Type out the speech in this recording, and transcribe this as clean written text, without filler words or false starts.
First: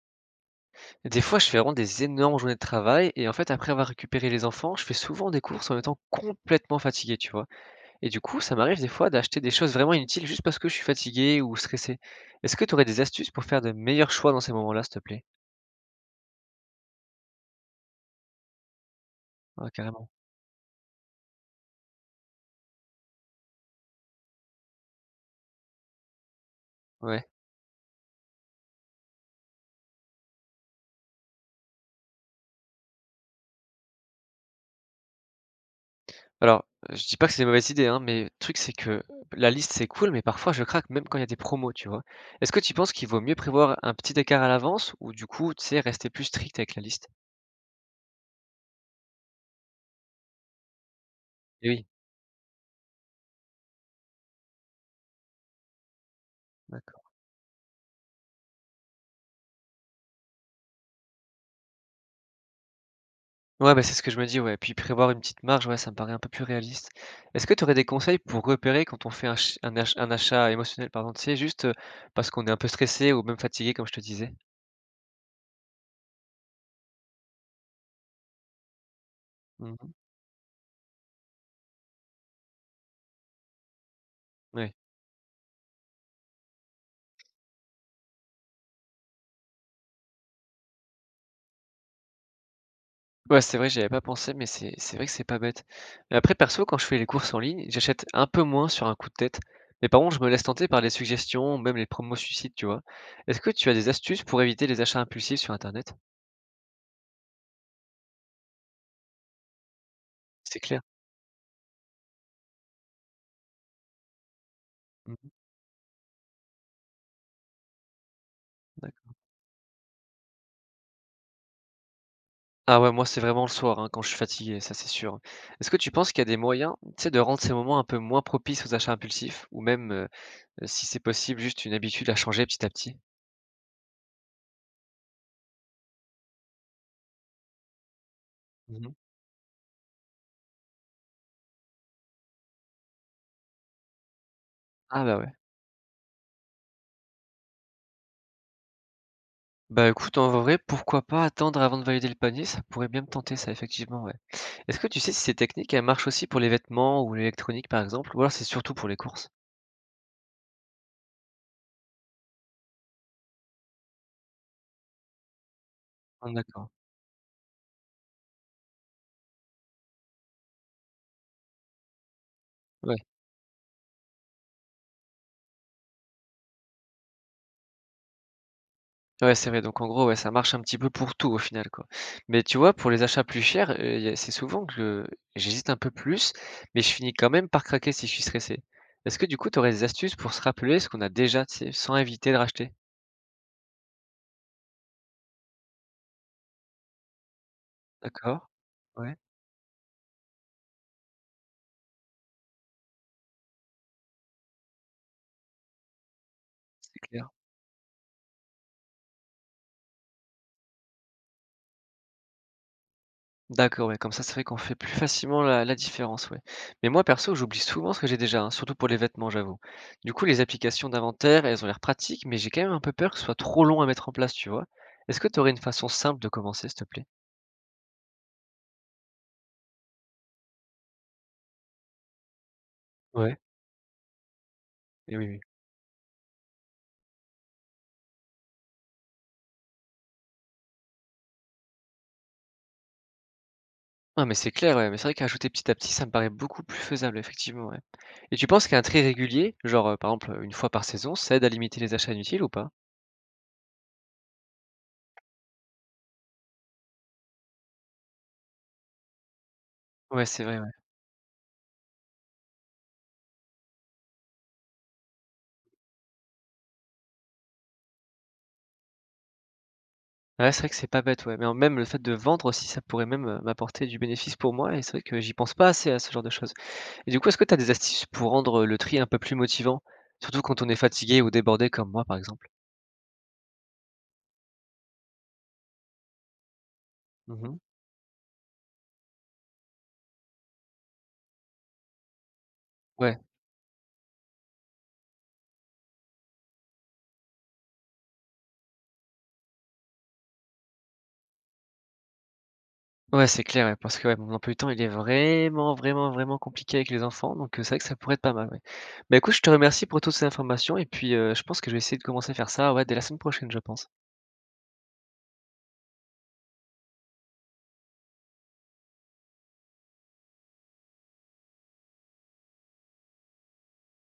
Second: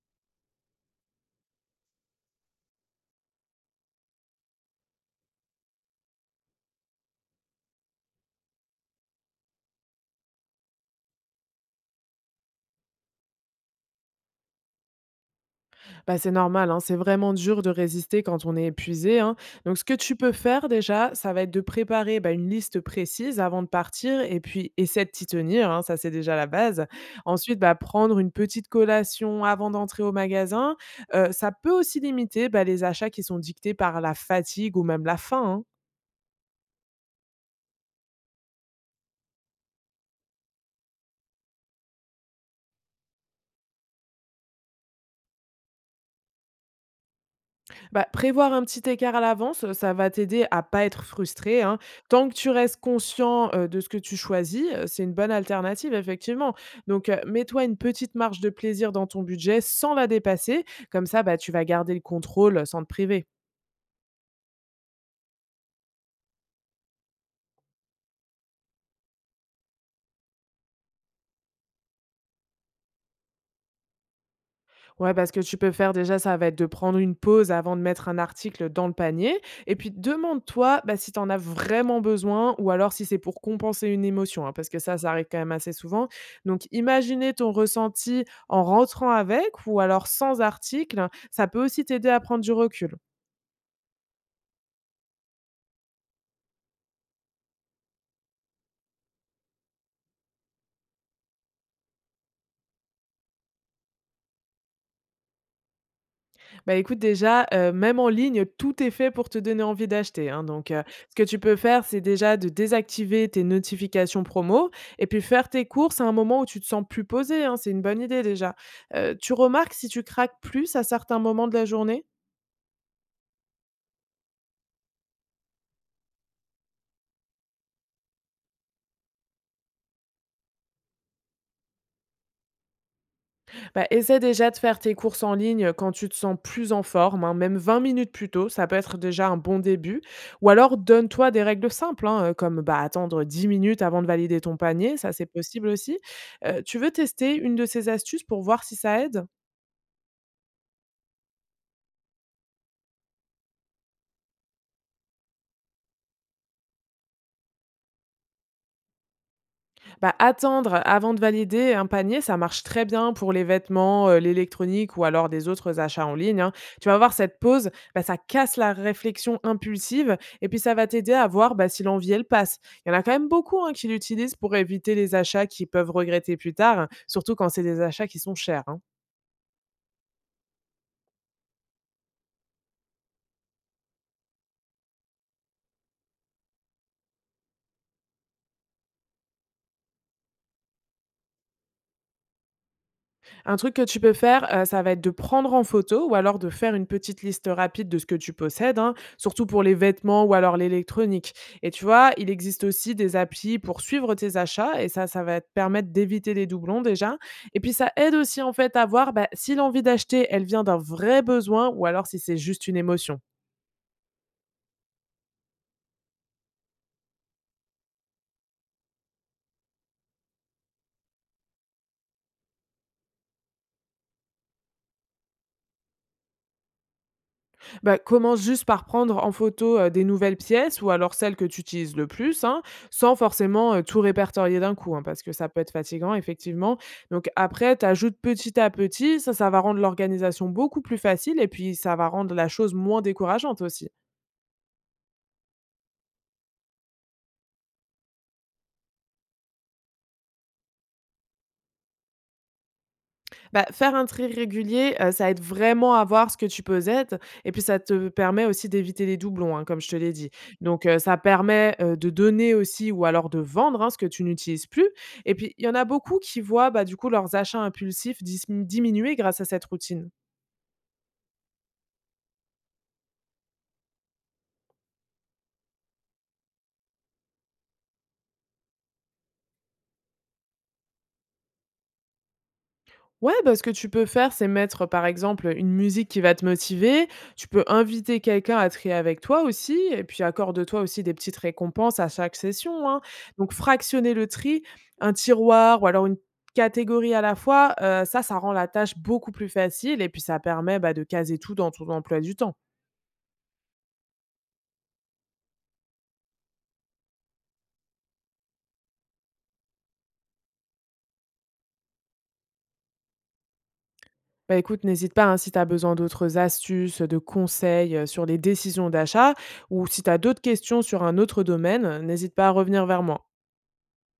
Des fois, je fais vraiment des énormes journées de travail et en fait, après avoir récupéré les enfants, je fais souvent des courses en étant complètement fatigué, tu vois. Et du coup, ça m'arrive des fois d'acheter des choses vraiment inutiles juste parce que je suis fatigué ou stressé. Est-ce que tu aurais des astuces pour faire de meilleurs choix dans ces moments-là, s'il te plaît? Bah, c'est normal, hein, c'est vraiment dur de résister quand on est épuisé, hein. Ah, Donc, ce que carrément. tu peux faire déjà, ça va être de préparer une liste précise avant de partir et puis essaie de t'y tenir, hein, ça c'est déjà la base. Ouais. Ensuite, bah, prendre une petite collation avant d'entrer au magasin, ça peut aussi limiter les achats qui sont dictés par la fatigue ou même la faim, hein. Alors, je dis pas que c'est des mauvaises idées, hein, mais le truc, c'est que la liste, c'est cool, mais parfois, je craque même quand il y a des promos, tu vois. Est-ce que tu penses qu'il vaut mieux prévoir un petit écart à l'avance ou du coup, tu sais, rester plus strict avec la liste? Bah, prévoir un petit écart à l'avance, ça va t'aider à pas être frustré, Eh hein. oui. Tant que tu restes conscient, de ce que tu choisis, c'est une bonne alternative effectivement. Ouais. Donc, mets-toi une petite marge de plaisir dans ton budget sans la dépasser. Comme ça, bah, tu vas garder le contrôle, sans te priver. Ouais, bah, c'est ce que je me dis, ouais. Puis prévoir une petite marge, ouais, ça me paraît un peu plus réaliste. Est-ce que tu aurais des conseils pour repérer quand on fait un achat émotionnel, pardon, tu sais, juste, parce qu'on est un peu stressé ou même fatigué comme je te disais? Ouais, parce que tu peux faire déjà, ça va être de prendre une pause avant de mettre un article dans le panier. Et Mmh. puis demande-toi bah, si tu en as vraiment besoin ou alors si c'est pour compenser une émotion, hein, parce Ouais. que ça arrive quand même assez souvent. Donc imaginez ton ressenti en rentrant avec ou alors sans article. Ça peut aussi t'aider à prendre du recul. Ouais, c'est vrai, j'y avais pas pensé, mais c'est vrai que c'est pas bête. Mais après perso, quand je fais les courses en ligne, j'achète un peu moins sur un coup de tête. Mais par contre, je me laisse tenter par les suggestions ou même les promos suicides, tu vois? Est-ce que tu as des astuces pour éviter les achats impulsifs sur internet? Bah, écoute déjà, même en ligne, tout est fait pour te donner envie d'acheter, hein, C'est donc clair. Ce que tu peux faire, c'est déjà de désactiver tes notifications promo et puis Mmh. faire tes courses à un moment où tu te sens plus posé, hein, c'est une bonne idée déjà. Tu remarques si tu craques plus à certains moments de la journée? Ah ouais, moi, c'est vraiment le soir, hein, quand je suis fatigué, ça, c'est sûr. Est-ce que tu penses qu'il y a des moyens, tu sais, de rendre ces moments un peu moins propices aux achats impulsifs ou même, si c'est possible, juste une habitude à changer petit à petit? Bah, essaie déjà de faire tes courses en ligne quand tu te sens plus en forme, hein, même 20 minutes plus tôt, ça peut Mmh. être déjà un bon début. Ou alors donne-toi des règles simples, hein, comme bah, attendre 10 minutes avant de valider ton panier, Ah ça bah, c'est ouais. possible aussi. Tu veux tester une de ces astuces pour voir si ça aide. Bah, écoute, en vrai, pourquoi pas attendre avant de valider le panier? Ça pourrait bien me tenter ça, effectivement, ouais. Est-ce que tu sais si ces techniques, elles marchent aussi pour les vêtements ou l'électronique, par exemple, ou alors c'est surtout pour les courses? Bah, attendre avant de valider un panier, ça marche très bien pour les vêtements, l'électronique ou alors des autres achats en Ah, ligne, hein. d'accord. Tu vas voir cette pause, bah, ça casse la réflexion impulsive et puis ça va t'aider à voir, bah, si l'envie elle passe. Il y Ouais. en a quand même beaucoup, hein, qui l'utilisent pour éviter les achats qu'ils peuvent regretter plus tard, hein, surtout quand c'est des achats qui sont chers, hein. Ouais, c'est vrai, donc en gros, ouais, ça marche un petit peu pour tout au final, quoi. Mais tu vois, pour les achats plus chers, y a c'est souvent que j'hésite un peu plus, mais je finis quand même par craquer si je suis stressé. Est-ce que du coup, tu aurais des astuces pour se rappeler ce qu'on a déjà, tu sais, sans éviter de racheter? Un truc que tu peux faire, ça va être de prendre en photo ou alors de faire une petite liste rapide de ce que tu D'accord. possèdes, hein, Ouais, surtout pour les vêtements ou alors l'électronique. Et tu vois, il existe aussi des applis pour suivre tes achats et ça va te permettre d'éviter les doublons c'est déjà, clair. et puis ça aide aussi en fait à voir, bah, si l'envie d'acheter, elle vient d'un vrai besoin ou alors si c'est juste une émotion. D'accord, ouais, comme ça, c'est vrai qu'on fait plus facilement la différence, ouais. Mais moi, perso, j'oublie souvent ce que j'ai déjà, hein, surtout pour les vêtements, j'avoue. Du coup, les applications d'inventaire, elles ont l'air pratiques, mais j'ai quand même un peu peur que ce soit trop long à mettre en place, tu vois? Est-ce que tu aurais une façon simple de commencer, s'il te plaît? Bah, commence juste par prendre en photo, des nouvelles pièces ou alors celles que tu utilises le plus, hein, sans Ouais. forcément, tout répertorier d'un coup, hein, Et parce oui, que oui. ça peut être fatigant effectivement. Donc après, tu ajoutes petit à petit, ça va rendre l'organisation beaucoup plus facile et puis ça va rendre la chose moins décourageante aussi. Non, mais c'est clair, ouais, mais c'est vrai qu'ajouter petit à petit, ça me paraît beaucoup plus faisable, effectivement, ouais. Et tu penses qu'un tri régulier, genre, par exemple, une fois par saison, ça aide à limiter les achats inutiles ou pas? Bah, faire un tri régulier, ça aide vraiment à voir ce que tu possèdes et puis ça te permet aussi d'éviter les doublons, hein, comme je te l'ai Ouais, dit. c'est vrai, ouais. Donc ça permet, de donner aussi ou alors de vendre, hein, ce que tu n'utilises plus et puis il y en a beaucoup qui voient, bah, du coup leurs achats impulsifs dismi diminuer grâce à cette routine. Ouais, c'est vrai que c'est pas bête, ouais, mais en même le fait de vendre aussi, ça pourrait même, m'apporter du bénéfice pour moi et c'est vrai que j'y pense pas assez à ce genre de choses. Et du coup, est-ce que tu as des astuces pour rendre, le tri un peu plus motivant? Surtout quand on est fatigué ou débordé comme moi, par exemple? Ouais, bah, ce que tu peux faire, c'est mettre, par exemple, une musique qui va te motiver. Tu Mhm. peux inviter quelqu'un à trier avec toi aussi et puis accorde-toi aussi des petites récompenses à chaque session, hein. Ouais. Donc fractionner le tri, un tiroir ou alors une catégorie à la fois, ça, ça rend la tâche beaucoup plus facile et puis ça permet, bah, de caser tout dans ton emploi du temps. Ouais, c'est clair, ouais, parce que, ouais, mon emploi du temps, il est vraiment, vraiment, vraiment compliqué avec les enfants, donc c'est vrai que ça pourrait être pas mal, ouais. Bah, écoute, je te remercie pour toutes ces informations et puis, je pense que je vais essayer de commencer à faire ça, ouais, dès la semaine prochaine, je pense. Bah, écoute, n'hésite pas, hein, si tu as besoin d'autres astuces, de conseils, sur les décisions d'achat ou si tu as d'autres questions sur un autre domaine, n'hésite pas à revenir vers moi.